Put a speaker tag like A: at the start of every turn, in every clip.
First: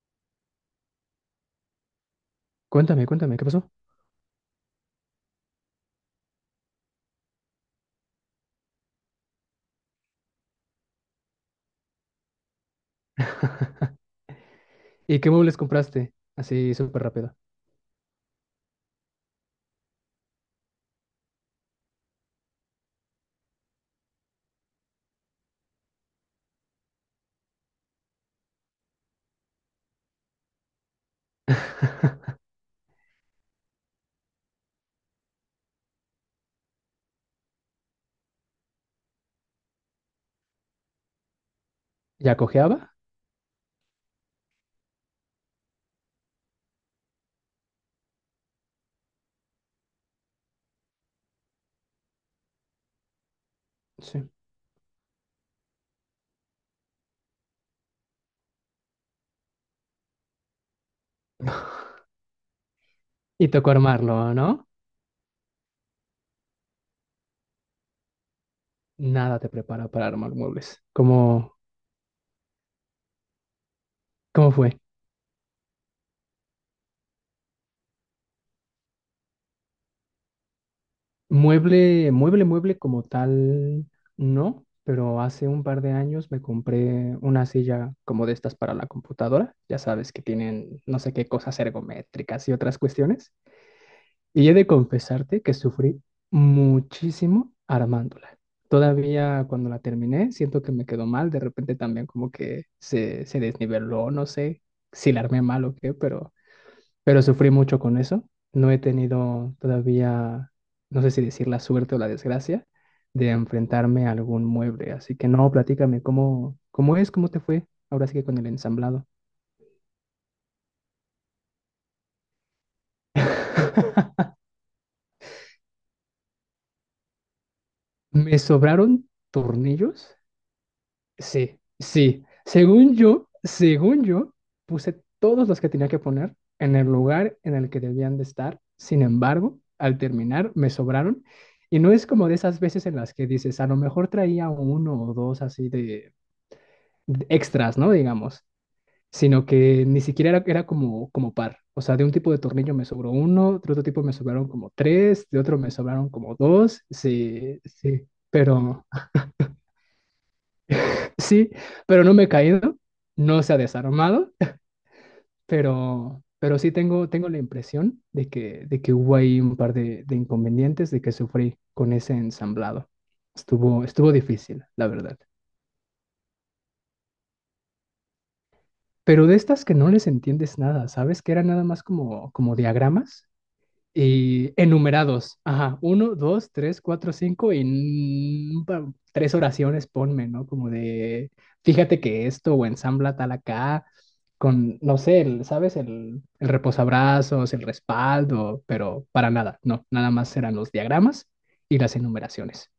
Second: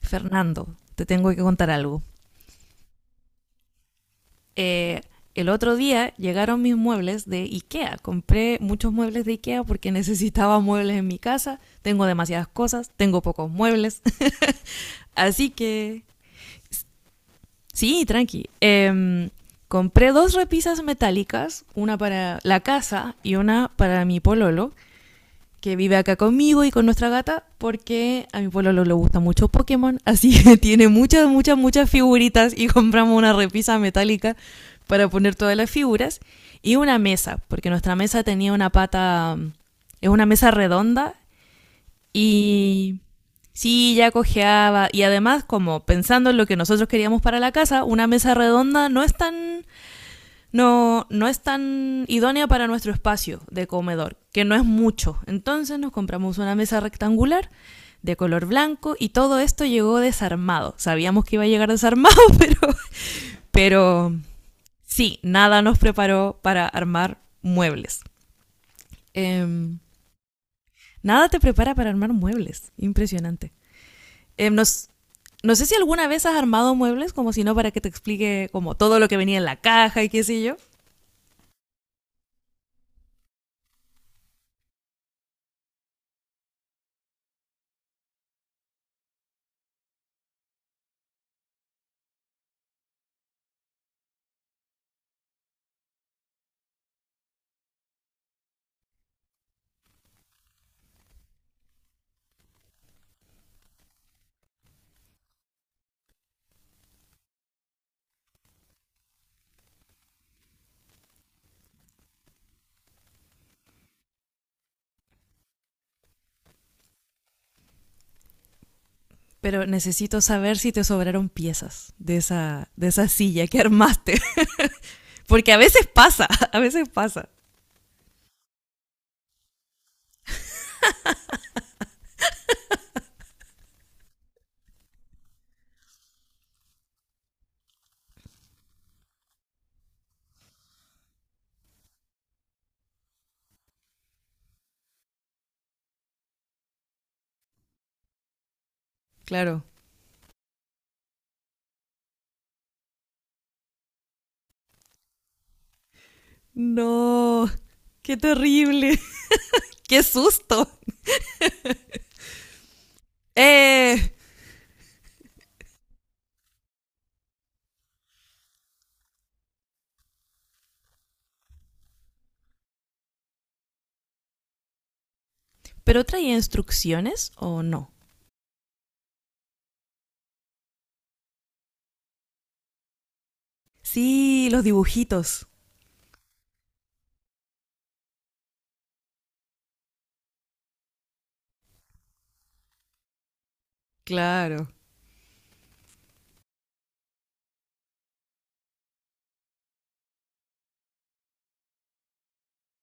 A: Fernando, te tengo que contar algo.
B: Cuéntame, cuéntame, ¿qué pasó?
A: Eh, el otro día llegaron mis muebles de IKEA. Compré muchos muebles de IKEA porque necesitaba muebles en mi casa. Tengo demasiadas cosas, tengo pocos muebles.
B: ¿Y qué
A: Así
B: muebles
A: que,
B: compraste? Así súper rápido.
A: sí, tranqui. Compré dos repisas metálicas, una para la casa y una para mi pololo, que vive acá conmigo y con nuestra gata, porque a mi pueblo le gusta mucho Pokémon, así que tiene muchas, muchas, muchas figuritas y compramos una repisa metálica para poner todas las figuras y una mesa, porque nuestra mesa tenía una pata, es una mesa redonda
B: ¿Ya cojeaba?
A: y sí, ya cojeaba. Y además, como pensando en lo que nosotros queríamos para la casa, una mesa redonda no es tan, no, no es tan idónea para nuestro espacio de comedor,
B: Sí.
A: que no es mucho. Entonces nos compramos una mesa rectangular de color blanco y todo esto llegó desarmado. Sabíamos que iba a llegar desarmado, pero,
B: Y tocó
A: pero
B: armarlo, ¿no?
A: sí, nada nos preparó para armar muebles.
B: Nada
A: Eh,
B: te prepara para armar muebles.
A: Nada te
B: ¿Cómo,
A: prepara para armar muebles. Impresionante. Eh,
B: cómo fue?
A: nos, no sé si alguna vez has armado muebles, como si no, para que te explique como todo lo que venía en la caja y qué sé yo.
B: Mueble, mueble, mueble como tal, no, pero hace un par de años me compré una silla como de estas para la computadora. Ya sabes que tienen no sé qué cosas ergométricas y otras cuestiones. Y he de confesarte que sufrí muchísimo armándola. Todavía cuando la terminé, siento que me quedó mal. De repente también como que se desniveló, no sé si la armé mal o qué, pero sufrí mucho con eso. No he tenido todavía, no sé si decir la suerte o la desgracia, de enfrentarme a algún mueble. Así que no, platícame, ¿cómo es? ¿Cómo te fue? Ahora sí que con el ensamblado.
A: Pero necesito saber si te sobraron piezas de esa silla que armaste. Porque a veces pasa, a veces pasa.
B: Me sobraron tornillos. Sí, sí. Según yo, puse todos los que tenía que poner en el lugar en el que debían de estar. Sin embargo, al terminar, me sobraron. Y no es como de esas veces en las que dices, a lo mejor traía uno o dos así de extras, ¿no? Digamos. Sino
A: Claro.
B: que ni siquiera era como, como par. O sea, de un tipo de tornillo me sobró uno, de otro tipo me sobraron como tres, de otro me sobraron como dos.
A: No,
B: Sí, sí,
A: qué
B: pero.
A: terrible. Qué susto.
B: Sí, pero no me he caído, no se ha
A: Eh,
B: desarmado, pero sí tengo, tengo la impresión de que hubo ahí un par de inconvenientes de que sufrí con ese ensamblado. Estuvo, estuvo difícil, la verdad.
A: ¿Pero traía instrucciones o no?
B: Pero de estas que no les entiendes nada, ¿sabes? Que eran nada más como, como diagramas.
A: Sí,
B: Y
A: los
B: enumerados.
A: dibujitos.
B: Ajá, uno, dos, tres, cuatro, cinco y mm, pa- tres oraciones ponme, ¿no? Como de, fíjate que esto o ensambla tal acá,
A: Claro.
B: con, no sé, ¿sabes? El reposabrazos, el respaldo, pero para nada, no, nada más eran los diagramas y las enumeraciones.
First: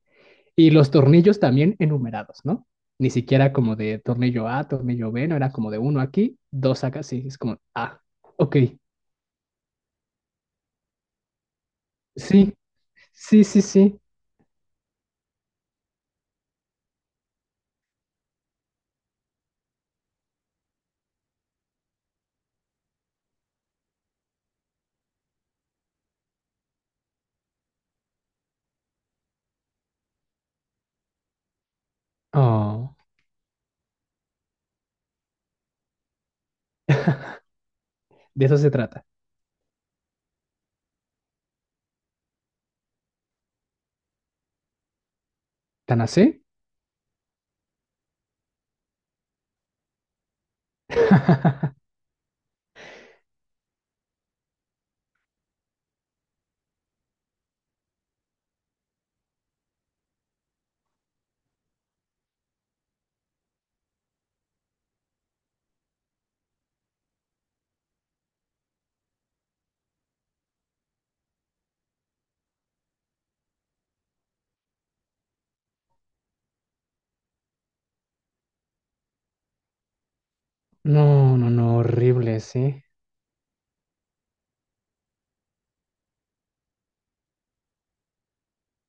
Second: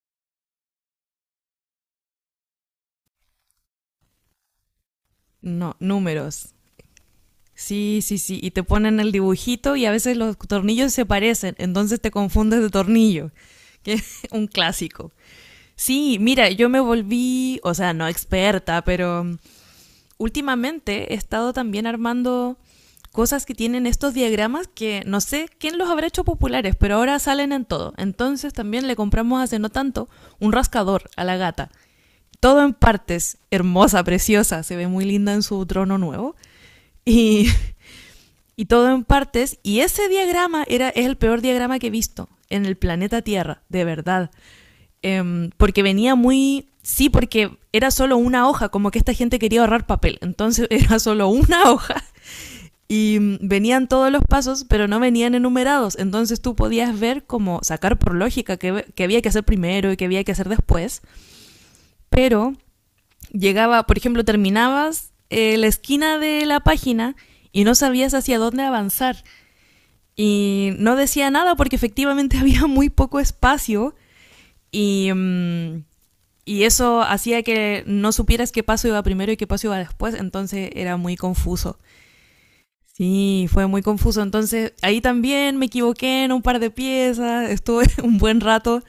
B: Y los tornillos también enumerados, ¿no? Ni siquiera como de tornillo A, tornillo B, no era como
A: No,
B: de uno aquí,
A: números.
B: dos acá, sí, es como,
A: Sí,
B: ah,
A: sí, sí. Y
B: ok,
A: te ponen el dibujito y a veces los tornillos se parecen, entonces te
B: sí.
A: confundes de tornillo,
B: Sí, sí,
A: que
B: sí.
A: es un clásico. Sí, mira, yo me volví, o sea, no experta, pero últimamente he estado también armando cosas que tienen estos diagramas que no sé quién los habrá hecho populares, pero ahora salen en todo. Entonces también le compramos hace no tanto un rascador a la gata. Todo en
B: Oh,
A: partes, hermosa, preciosa, se ve muy linda en su trono nuevo. Y
B: de eso
A: y
B: se
A: todo en
B: trata.
A: partes. Y ese diagrama era, es el peor diagrama que he visto en el planeta Tierra, de verdad. Porque
B: ¿Tan
A: venía
B: así?
A: muy... Sí, porque era solo una hoja, como que esta gente quería ahorrar papel. Entonces era solo una hoja y venían todos los pasos, pero no venían enumerados. Entonces tú podías ver como sacar por lógica qué, qué había que hacer primero y qué había que hacer después. Pero llegaba, por ejemplo, terminabas la esquina de la página y no sabías hacia dónde avanzar. Y no decía nada porque efectivamente había muy poco espacio y, y eso hacía que no supieras qué paso iba primero y qué paso iba después, entonces era muy
B: No, no,
A: confuso.
B: no, horrible, sí,
A: Sí, fue muy confuso. Entonces ahí también me equivoqué en un par de piezas, estuve un buen rato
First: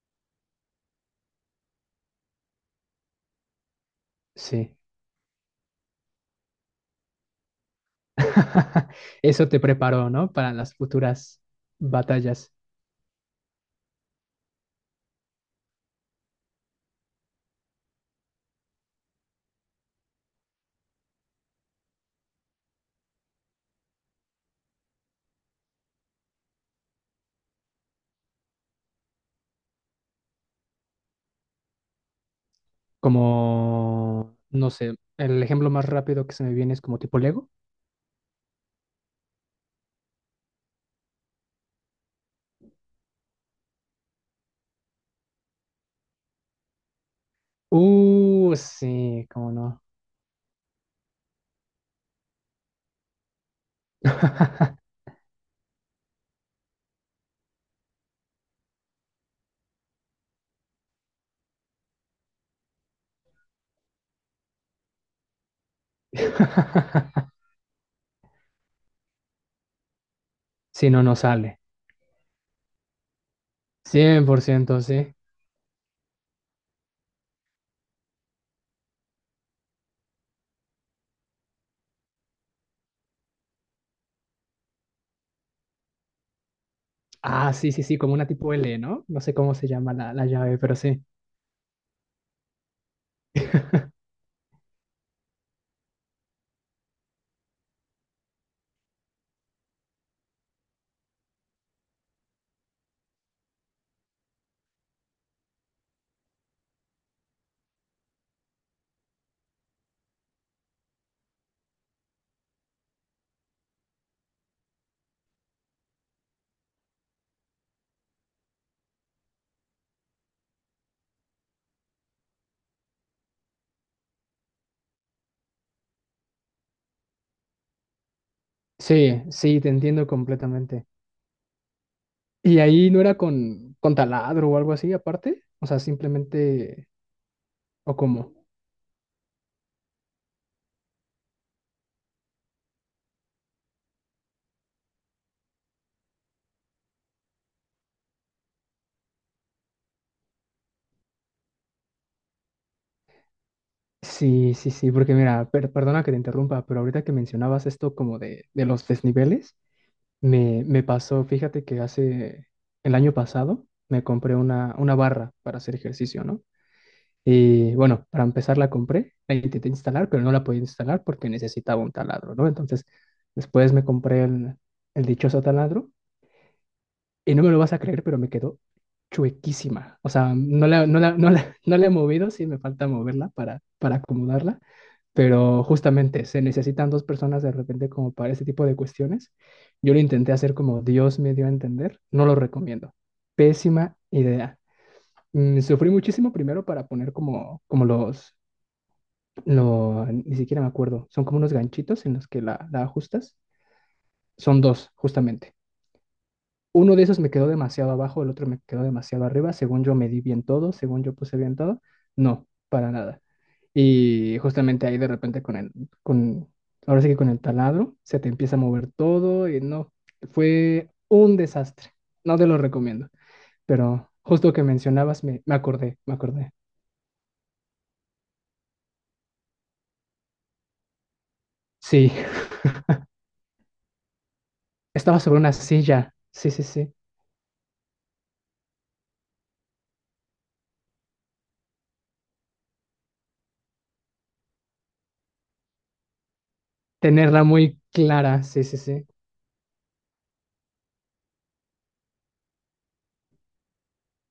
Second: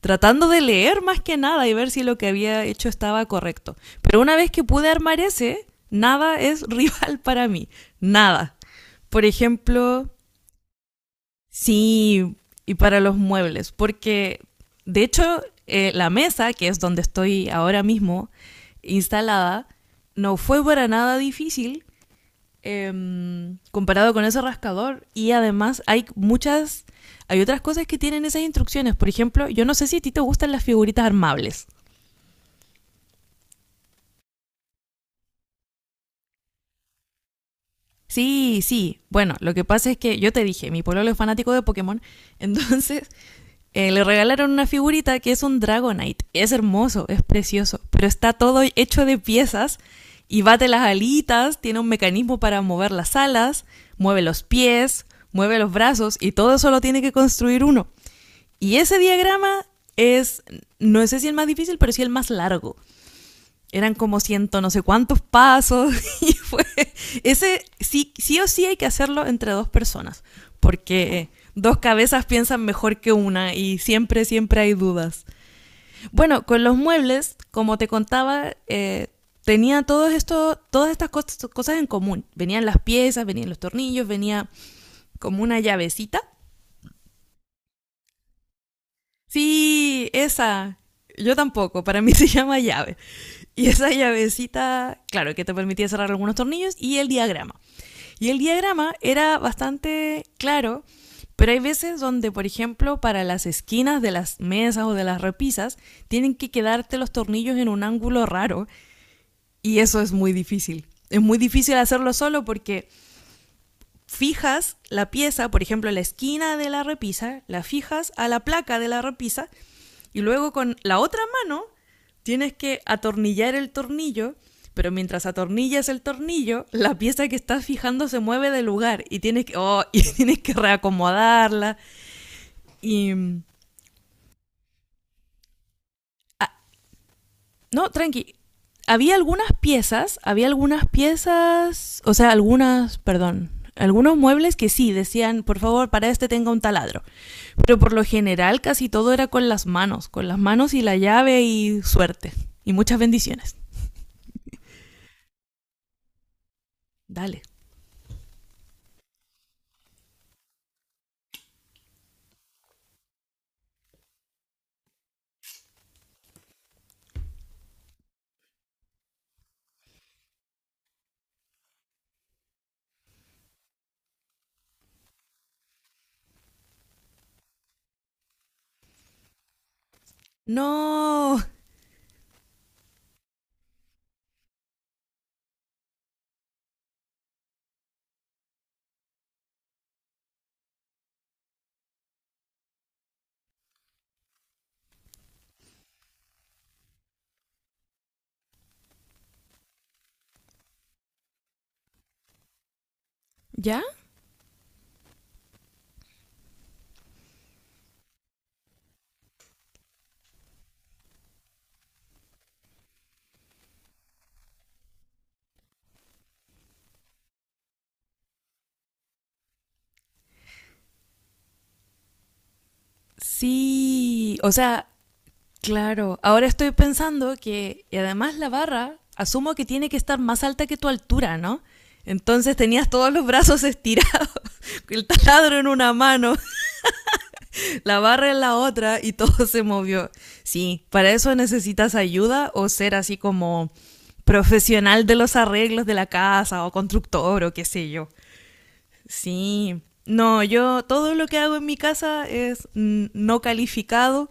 A: tratando de leer más que nada y ver si lo que había hecho estaba correcto. Pero una vez que
B: sí.
A: pude armar ese, nada es rival para mí, nada. Por
B: Eso te preparó,
A: ejemplo,
B: ¿no? Para las futuras
A: sí,
B: batallas.
A: y para los muebles, porque de hecho la mesa, que es donde estoy ahora mismo instalada, no fue para nada difícil comparado con ese rascador. Y además hay muchas, hay otras cosas que tienen esas instrucciones. Por ejemplo, yo no sé si a ti te gustan las figuritas armables.
B: Como, no sé, el ejemplo más rápido que se me viene es como tipo Lego.
A: Sí, sí. Bueno, lo que pasa es que yo te dije, mi pueblo es fanático de Pokémon, entonces le regalaron una figurita que es un Dragonite. Es hermoso, es precioso, pero está
B: Uh,
A: todo hecho de
B: sí, cómo
A: piezas
B: no.
A: y bate las alitas, tiene un mecanismo para mover las alas, mueve los pies, mueve los brazos y todo eso lo tiene que construir uno. Y ese diagrama es, no sé si el más difícil, pero sí el más largo. Eran como ciento no sé cuántos pasos y fue, ese sí, sí o sí hay que hacerlo entre dos personas,
B: Si no, no
A: porque
B: sale.
A: dos cabezas piensan mejor que una y siempre
B: cien por
A: siempre hay
B: ciento, sí.
A: dudas. Bueno, con los muebles, como te contaba, tenía todos estos, todas estas cosas en común. Venían las piezas, venían los tornillos, venía como una llavecita.
B: Ah, sí, sí, sí, como una tipo L, ¿no? No sé cómo se llama
A: Sí,
B: la, la llave, pero
A: esa.
B: sí.
A: Yo tampoco, para mí se llama llave. Y esa llavecita, claro, que te permitía cerrar algunos tornillos y el diagrama. Y el diagrama era bastante claro, pero hay veces donde, por ejemplo, para las esquinas de las mesas o de las repisas, tienen que quedarte los tornillos en un ángulo raro y eso es muy difícil. Es muy difícil hacerlo solo porque fijas la pieza, por ejemplo, la esquina de la repisa, la fijas a la placa de la repisa y luego con la otra mano tienes que atornillar el tornillo, pero mientras atornillas el tornillo, la pieza que estás fijando se mueve de lugar y
B: Sí,
A: tienes que,
B: sí, te
A: oh, y
B: entiendo
A: tienes que
B: completamente.
A: reacomodarla.
B: ¿Y ahí no era
A: Y.
B: con taladro o algo así aparte? O sea,
A: ah,
B: simplemente,
A: no,
B: ¿o cómo?
A: tranqui. Había algunas piezas, o sea, algunas, perdón, Algunos muebles que sí decían, por favor, para este tenga un taladro. Pero por lo general casi todo era con las manos y la llave y suerte. Y muchas bendiciones.
B: Sí, sí, sí, porque mira, perdona que te interrumpa, pero ahorita que
A: Dale.
B: mencionabas esto como de los desniveles, me pasó, fíjate que hace el año pasado me compré una barra para hacer ejercicio, ¿no? Y bueno, para empezar la compré, la intenté instalar, pero no la podía instalar porque necesitaba un taladro, ¿no? Entonces, después me compré el dichoso taladro. Y no me lo vas a creer, pero me quedó chuequísima. O sea, no la, no la, no
A: No.
B: la, no la he movido, sí me falta moverla para acomodarla, pero justamente se necesitan dos personas de repente como para ese tipo de cuestiones. Yo lo intenté hacer como Dios me dio a entender, no lo recomiendo. Pésima idea. Sufrí muchísimo primero para poner como, como los, lo, ni siquiera me acuerdo, son como unos ganchitos en los que la ajustas.
A: ¿Ya?
B: Son dos, justamente. Uno de esos me quedó demasiado abajo, el otro me quedó demasiado arriba. Según yo medí bien todo, según yo puse bien todo. No, para nada. Y justamente ahí de repente con, ahora sí que con el taladro, se te empieza a mover todo y no, fue un desastre. No te lo recomiendo, pero
A: Sí, o
B: justo que
A: sea,
B: mencionabas, me
A: claro. Ahora
B: acordé.
A: estoy pensando que, y además la barra, asumo que tiene que estar más alta que tu altura, ¿no?
B: Sí,
A: Entonces tenías todos los brazos estirados, el
B: estaba sobre una
A: taladro en una
B: silla.
A: mano,
B: Sí, sí, sí.
A: la barra en la otra y todo se movió. Sí, para eso necesitas ayuda o ser así como profesional de los arreglos de la casa o constructor
B: Tenerla
A: o qué
B: muy
A: sé yo.
B: clara. Sí, sí, sí.
A: Sí, no, yo todo lo que hago en mi casa es no calificado.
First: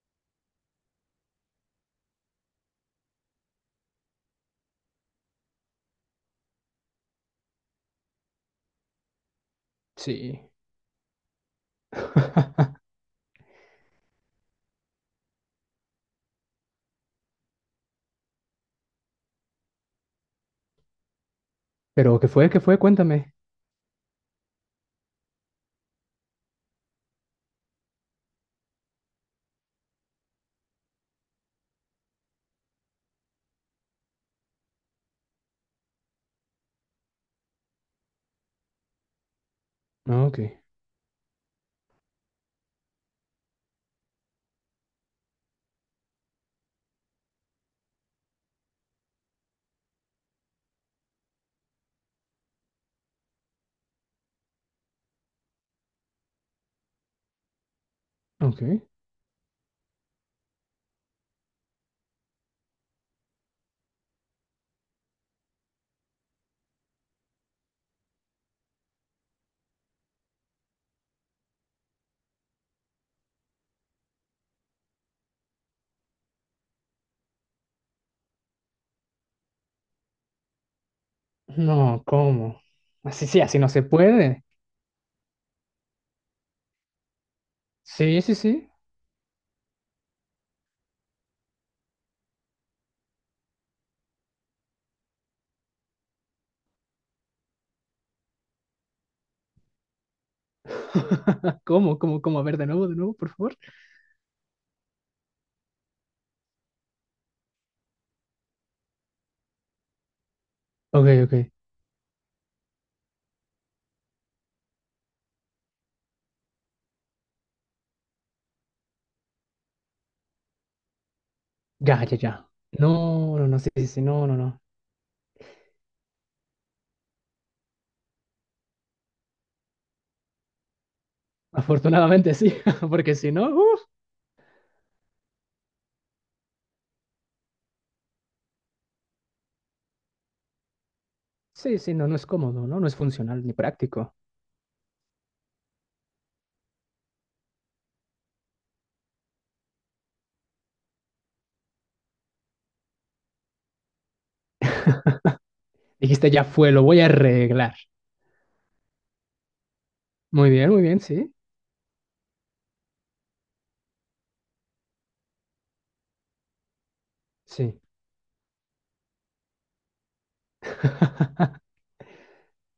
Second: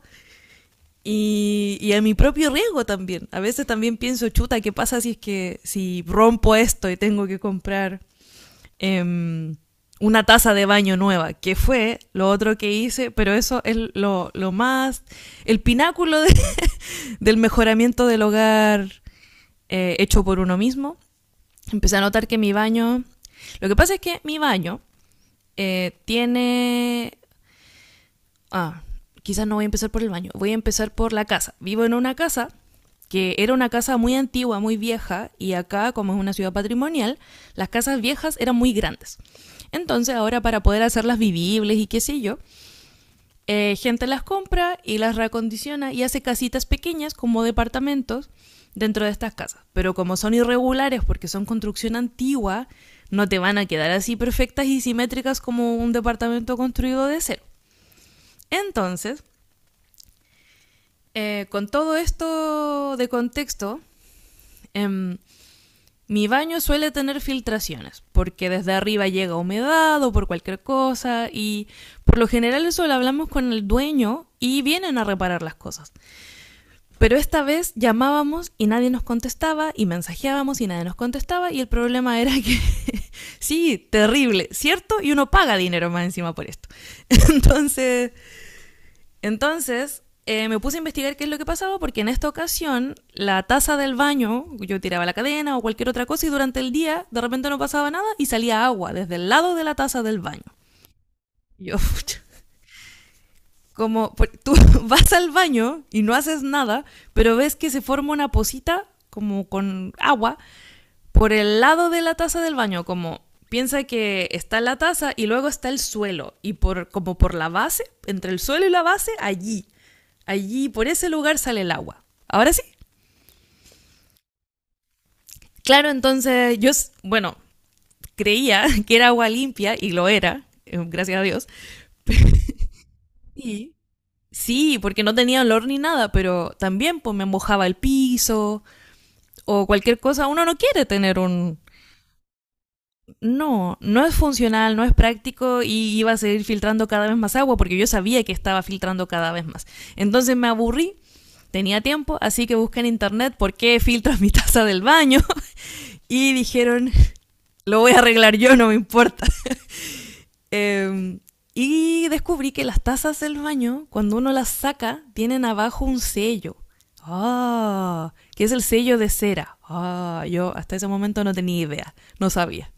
A: Y, y a mi propio riesgo también. A veces también pienso, chuta, ¿qué pasa si es que si rompo esto y tengo que comprar em, una
B: Sí.
A: taza de baño nueva? Que fue lo otro que hice, pero eso es lo más, el pináculo de del mejoramiento del hogar hecho por uno mismo. Empecé a
B: Pero, ¿qué
A: notar que
B: fue?
A: mi
B: ¿Qué fue?
A: baño,
B: Cuéntame.
A: lo que pasa es que mi baño eh, tiene ah, quizás no voy a empezar por el baño, voy a empezar por la casa. Vivo en una casa que era una casa muy antigua, muy vieja, y acá, como es una ciudad patrimonial, las casas viejas eran muy grandes. Entonces,
B: Ah, ok.
A: ahora para poder hacerlas vivibles y qué sé yo, gente las compra y las reacondiciona y hace casitas pequeñas como departamentos dentro de estas casas. Pero como son irregulares porque son construcción antigua, no te van a quedar así perfectas y simétricas como un departamento construido de cero.
B: Ok.
A: Entonces, con todo esto de contexto, em, mi baño suele tener filtraciones, porque desde arriba llega humedad o por cualquier cosa, y por lo general eso lo hablamos con el dueño y vienen a reparar las cosas. Pero esta vez llamábamos y nadie nos contestaba, y mensajeábamos y nadie nos contestaba, y el
B: No,
A: problema era que,
B: ¿cómo? Así sí, así no
A: sí,
B: se puede.
A: terrible, ¿cierto? Y uno paga dinero más encima por esto. Entonces,
B: Sí, sí, sí.
A: entonces, me puse a investigar qué es lo que pasaba, porque en esta ocasión la taza del baño, yo tiraba la cadena o cualquier otra cosa y durante el día de repente no pasaba nada y salía agua desde el lado de la taza del baño. Y yo,
B: ¿Cómo? A ver, de nuevo, por favor.
A: como pues, tú vas al baño y no haces nada, pero ves que se forma una pocita como con agua
B: Ok,
A: por
B: ok.
A: el lado de la taza del baño, como piensa que está la taza y luego está el suelo y por como por la base, entre el suelo y la base allí, allí, por ese lugar sale el
B: Ya,
A: agua.
B: ya, ya.
A: Ahora sí.
B: No, no, no, sí, sí, sí, no, no, no.
A: Claro, entonces yo, bueno, creía que era agua limpia y lo era, gracias a Dios.
B: Afortunadamente sí, porque si no,
A: Y
B: uff,
A: Sí, porque no tenía olor ni nada, pero también pues me mojaba el piso o cualquier cosa. Uno no quiere tener un...
B: sí, sí, no, no es cómodo, ¿no? No es funcional ni
A: No, no
B: práctico.
A: es funcional, no es práctico y iba a seguir filtrando cada vez más agua porque yo sabía que estaba filtrando cada vez más. Entonces me aburrí, tenía tiempo, así que busqué en internet por qué filtro mi taza del baño
B: Dijiste,
A: y
B: ya fue, lo
A: dijeron,
B: voy a arreglar.
A: lo voy a arreglar yo, no me importa.
B: Muy bien,
A: Eh,
B: sí,
A: y descubrí que las tazas del baño, cuando uno las saca, tienen abajo un sello.
B: sí.
A: Ah, que es el sello de cera. Ah, yo hasta ese momento no tenía idea, no sabía.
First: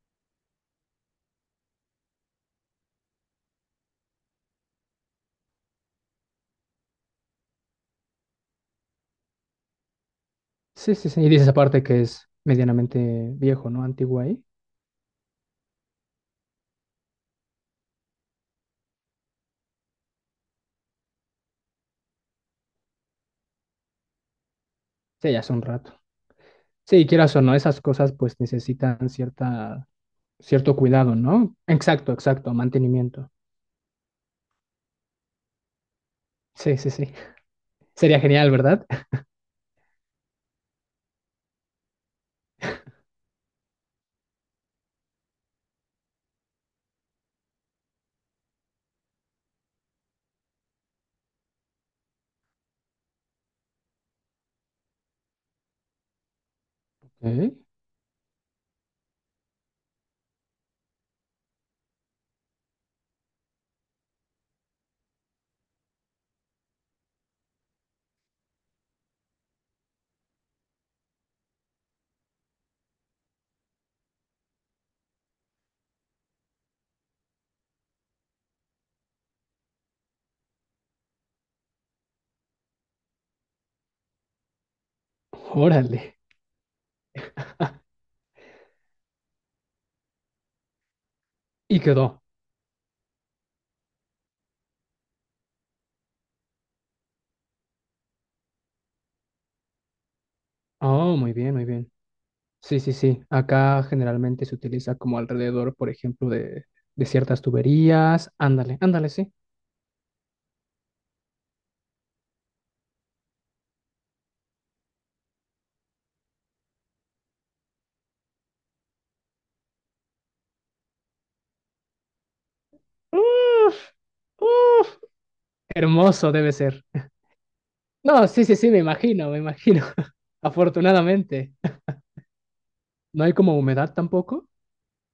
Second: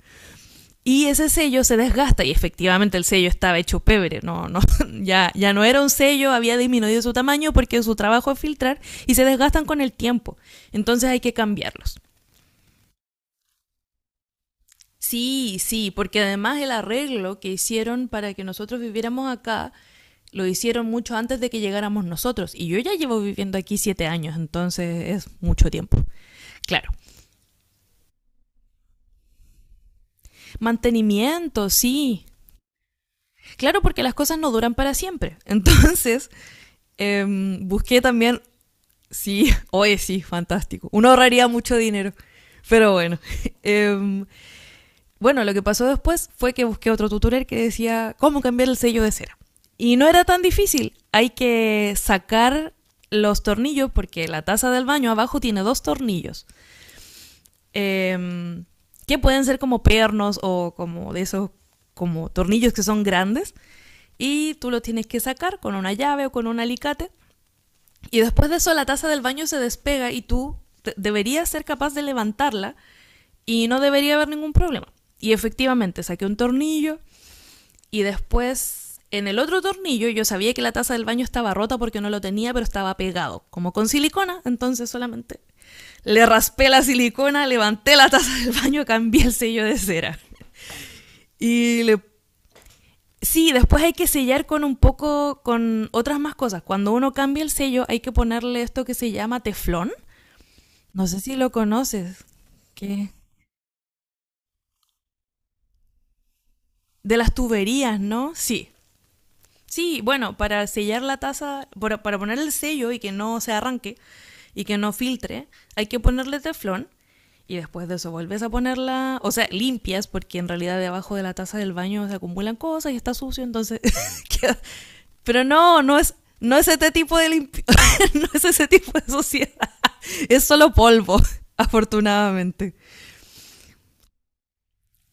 A: Y ese sello se desgasta y efectivamente el sello estaba hecho pebre, no, no, ya, ya no era un sello, había disminuido su tamaño porque su trabajo es filtrar y se desgastan con el tiempo.
B: Sí, sí,
A: Entonces hay
B: sí. Y
A: que
B: dices aparte
A: cambiarlos.
B: que es medianamente viejo, ¿no? Antiguo ahí.
A: Sí, sí, porque además el arreglo que hicieron para que nosotros viviéramos acá lo hicieron mucho antes de que llegáramos nosotros. Y yo ya llevo viviendo aquí 7 años, entonces es
B: Sí, ya hace un
A: mucho tiempo.
B: rato.
A: Claro.
B: Sí, quieras o no, esas cosas pues necesitan cierta cierto cuidado, ¿no?
A: Mantenimiento,
B: Exacto,
A: sí.
B: exacto, mantenimiento.
A: Claro, porque las cosas no duran para siempre. Entonces,
B: Sí, sí, sí.
A: busqué
B: Sería
A: también,
B: genial, ¿verdad?
A: sí, oye, sí, fantástico. Uno ahorraría mucho dinero. Pero bueno, em, bueno, lo que pasó después fue que busqué otro tutorial que decía cómo cambiar el sello de cera. Y no era tan difícil. Hay que sacar los tornillos porque la taza del baño abajo tiene dos tornillos.
B: Ok,
A: em, que pueden ser como pernos o como de esos como tornillos que son grandes. Y tú los tienes que sacar con una llave o con un alicate y después de eso la taza del baño se despega y tú deberías ser capaz de levantarla y no debería haber ningún problema. Y efectivamente saqué un tornillo y después en el otro tornillo yo sabía que la taza del baño estaba rota porque no lo tenía, pero estaba pegado, como con silicona, entonces solamente
B: órale.
A: le raspé la silicona,
B: Ah,
A: levanté la taza del baño, cambié el sello de cera.
B: y
A: Y le...
B: quedó.
A: Sí, después hay que sellar con un poco, con otras más cosas. Cuando uno cambia el sello hay que ponerle esto que se llama teflón, no
B: Oh,
A: sé
B: muy
A: si lo
B: bien, muy bien.
A: conoces.
B: Sí, sí,
A: ¿Qué?
B: sí. Acá generalmente se utiliza como alrededor, por ejemplo, de
A: De las
B: ciertas
A: tuberías,
B: tuberías.
A: ¿no? Sí.
B: Ándale, ándale, sí.
A: Sí, bueno, para sellar la taza, para poner el sello y que no se arranque y que no filtre, hay que ponerle teflón y después de eso vuelves a ponerla, o sea, limpias, porque en realidad debajo de la taza del baño se acumulan cosas y está sucio, entonces
B: Uf,
A: queda-
B: uf.
A: Pero no, no es,
B: Hermoso debe
A: no es
B: ser.
A: ese tipo de limpi-
B: No,
A: no
B: sí,
A: es
B: sí,
A: ese
B: sí, me
A: tipo de
B: imagino, me
A: suciedad,
B: imagino.
A: es solo polvo,
B: Afortunadamente.
A: afortunadamente.
B: ¿No hay como humedad tampoco?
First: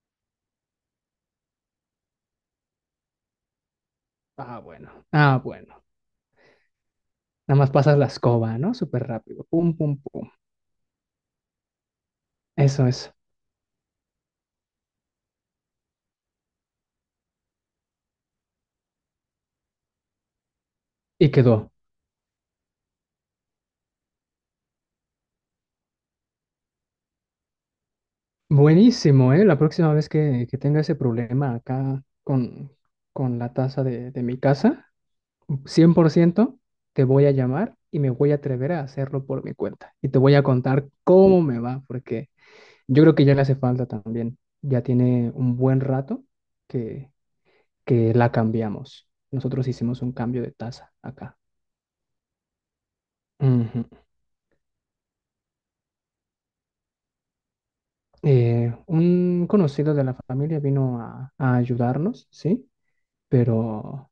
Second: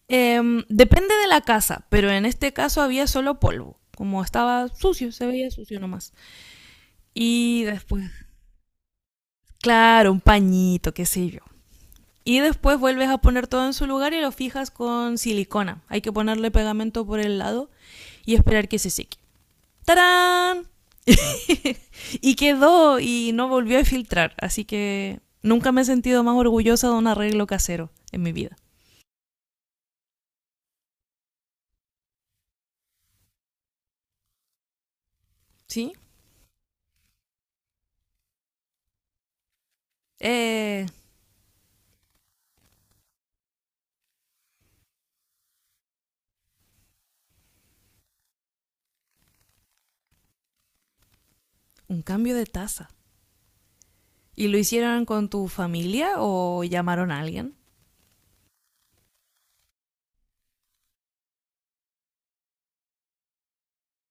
A: Depende de la casa, pero en este caso había solo polvo. Como
B: Ah,
A: estaba
B: bueno.
A: sucio, se
B: Ah,
A: veía sucio
B: bueno.
A: nomás.
B: Nada
A: Y
B: más pasas la
A: después,
B: escoba, ¿no? Súper rápido. Pum, pum,
A: claro, un
B: pum.
A: pañito, qué sé yo. Y después
B: Eso
A: vuelves
B: es.
A: a poner todo en su lugar y lo fijas con silicona. Hay que ponerle pegamento por el lado y esperar que se seque. ¡Tarán!
B: Y quedó.
A: Y quedó y no volvió a filtrar. Así que nunca me he sentido más orgullosa de un arreglo casero en mi vida.
B: Buenísimo, ¿eh? La próxima vez que tenga ese problema acá con la taza de mi casa,
A: ¿Sí?
B: 100% te voy a llamar y me voy a atrever a hacerlo por mi cuenta. Y te voy a
A: Eh,
B: contar cómo me va, porque yo creo que ya le hace falta también. Ya tiene un buen rato que, que la cambiamos. Nosotros hicimos un cambio de taza acá.
A: un cambio de taza.
B: Ujú.
A: ¿Y lo hicieron con tu familia o llamaron a alguien?
B: Un conocido de la familia vino a ayudarnos, ¿sí? Pero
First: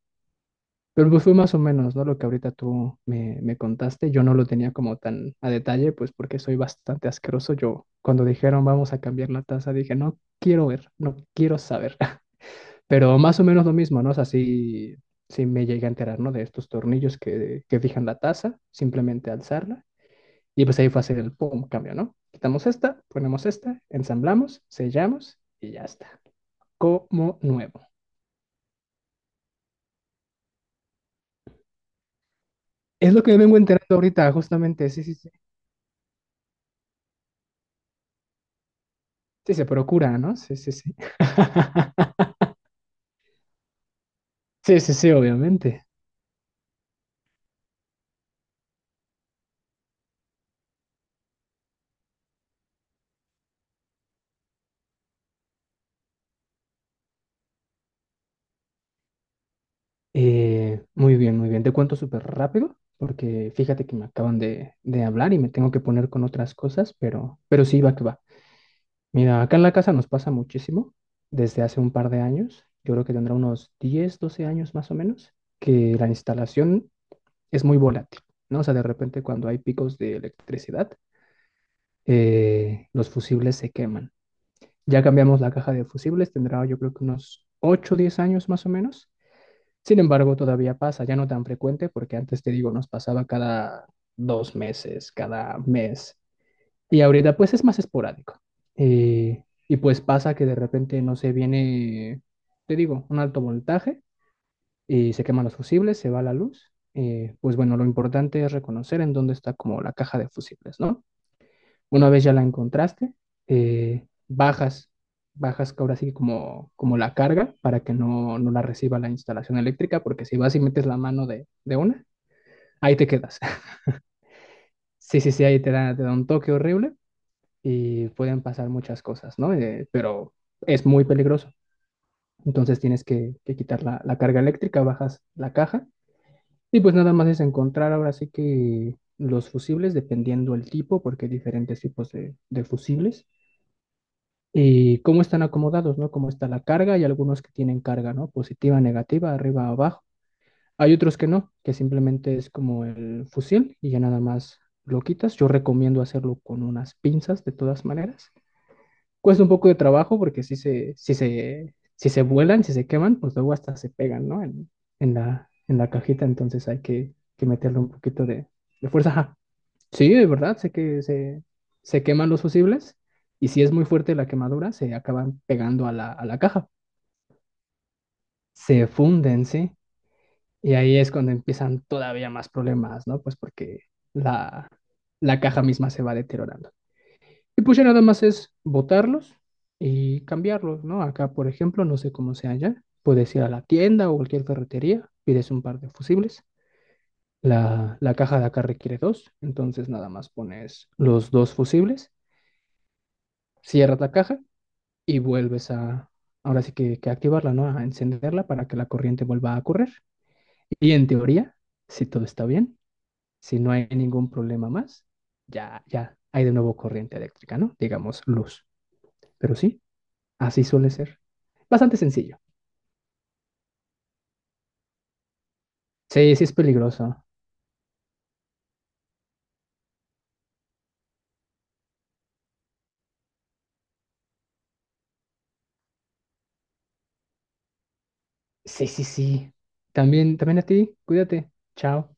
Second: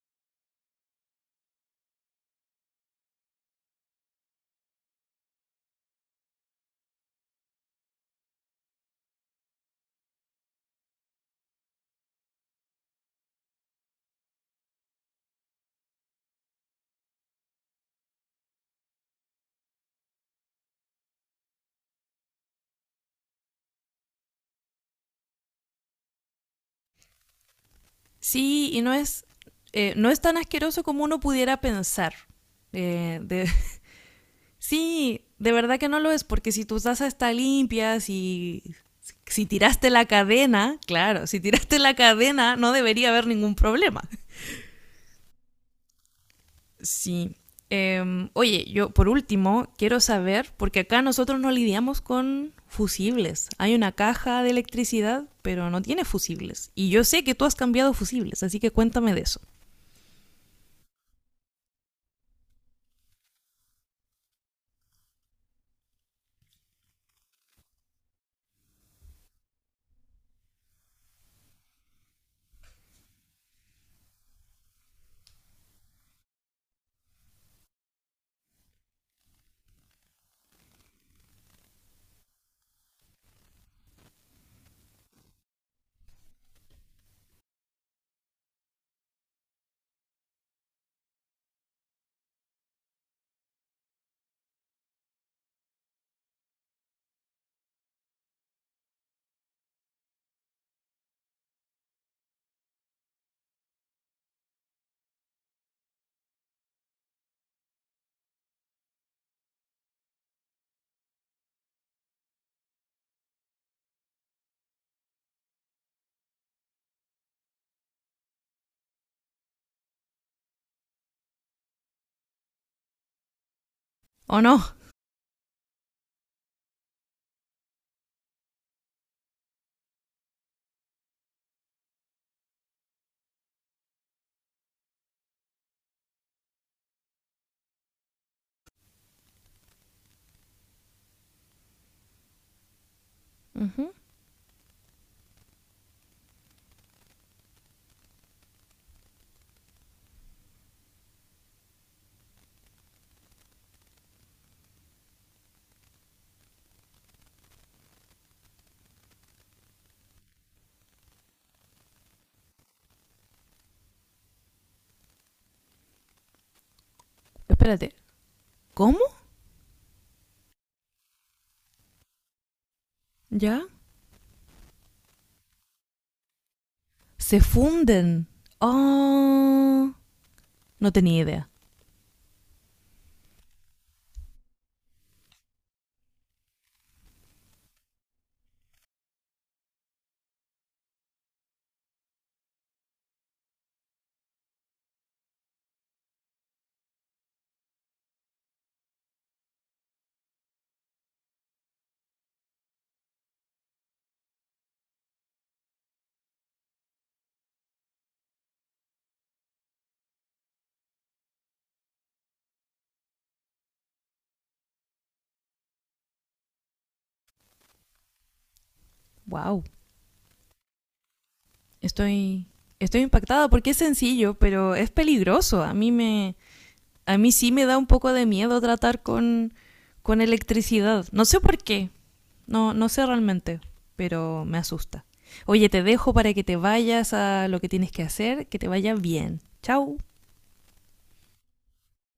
B: Pues fue más o menos, ¿no? Lo que ahorita tú me, me contaste, yo no lo tenía como tan a detalle, pues porque soy bastante asqueroso. Yo cuando dijeron vamos a cambiar la taza, dije, no quiero ver, no quiero saber. Pero más o menos lo mismo, ¿no? O sea, sí, sí me llegué a enterar, ¿no? De estos tornillos que fijan la taza, simplemente alzarla. Y pues ahí fue hacer el pum, cambio, ¿no? Quitamos esta, ponemos esta, ensamblamos, sellamos y ya está. Como nuevo.
A: Sí, y no es, no es tan asqueroso como uno pudiera pensar.
B: Es
A: Eh,
B: lo que me
A: de-
B: vengo enterando ahorita, justamente, sí, sí,
A: sí, de verdad que no lo es, porque si tu taza está limpia, si, si
B: sí, se
A: tiraste la
B: procura, ¿no? Sí, sí,
A: cadena,
B: sí.
A: claro, si tiraste la cadena no debería haber ningún problema.
B: Sí, sí, sí, obviamente.
A: Sí. Oye, yo por último quiero saber, porque acá nosotros no lidiamos con fusibles. Hay una caja de electricidad, pero no tiene fusibles. Y yo sé que tú has cambiado fusibles, así que cuéntame de eso.
B: Muy bien, muy bien. Te cuento súper rápido, porque fíjate que me acaban de hablar y me tengo que poner con otras cosas, pero sí, va que va. Mira, acá en la casa nos pasa muchísimo desde hace un par de años. Yo creo que tendrá unos 10, 12 años más o menos, que la instalación es muy volátil, ¿no? O sea, de repente cuando hay picos de electricidad, los fusibles se queman. Ya cambiamos la caja de fusibles, tendrá yo creo que unos 8 o 10 años más o menos. Sin embargo, todavía pasa, ya no tan frecuente, porque antes te digo, nos pasaba cada 2 meses, cada mes. Y ahorita pues es más esporádico. Eh, y pues pasa que de repente, no se viene, te digo, un alto voltaje y se queman los fusibles, se va la luz. Pues bueno, lo importante es reconocer en dónde está como la caja de fusibles, ¿no? Una vez ya la encontraste, bajas, bajas que ahora sí como, como la carga para que no, no la reciba la instalación eléctrica, porque si vas y metes la mano de una, ahí te quedas.
A: ¿O no?
B: Sí, sí, sí, ahí te da un toque horrible y pueden pasar muchas cosas, ¿no? Pero es muy peligroso. Entonces tienes que quitar la, la carga eléctrica, bajas la caja y pues nada más es encontrar ahora sí que los fusibles, dependiendo el tipo, porque hay diferentes tipos de fusibles
A: Ujú.
B: y cómo están acomodados, ¿no? Cómo está la carga y algunos que tienen carga, ¿no? Positiva, negativa, arriba, abajo. Hay otros que no, que simplemente es como el fusil y ya nada más lo quitas. Yo recomiendo hacerlo con unas pinzas de todas maneras. Cuesta un poco de trabajo porque si se vuelan, si se queman, pues luego hasta se pegan, ¿no? En la cajita, entonces hay que meterle un
A: Espérate.
B: poquito de
A: ¿Cómo?
B: fuerza. Ajá. Sí, de verdad, sé que se queman los fusibles y si
A: ¿Ya?
B: es muy fuerte la quemadura, se acaban pegando a la caja.
A: Se funden.
B: Se funden, ¿sí?
A: Oh,
B: Y
A: no
B: ahí es
A: tenía
B: cuando
A: idea.
B: empiezan todavía más problemas, ¿no? Pues porque la, la caja misma se va deteriorando. Y pues ya nada más es botarlos y cambiarlos, ¿no? Acá, por ejemplo, no sé cómo sea allá, puedes ir a la tienda o cualquier ferretería, pides un par de fusibles. La caja de acá requiere dos, entonces nada más pones los dos fusibles. Cierras la caja y vuelves a, ahora sí que activarla, ¿no? A encenderla para que la corriente vuelva a correr. Y en teoría, si todo está bien, si no hay ningún problema más, ya hay de nuevo corriente eléctrica, ¿no? Digamos luz. Pero
A: Wow.
B: sí, así suele ser. Bastante sencillo.
A: Estoy, estoy impactada porque es sencillo, pero es peligroso. A mí me,
B: Sí, sí es
A: a
B: peligroso.
A: mí sí me da un poco de miedo tratar con electricidad. No sé por qué, no, no sé realmente, pero me asusta. Oye, te dejo para que te vayas a lo que tienes que hacer, que te
B: Sí,
A: vaya
B: sí,
A: bien.
B: sí.
A: Chao.
B: También, también a ti, cuídate. Chao.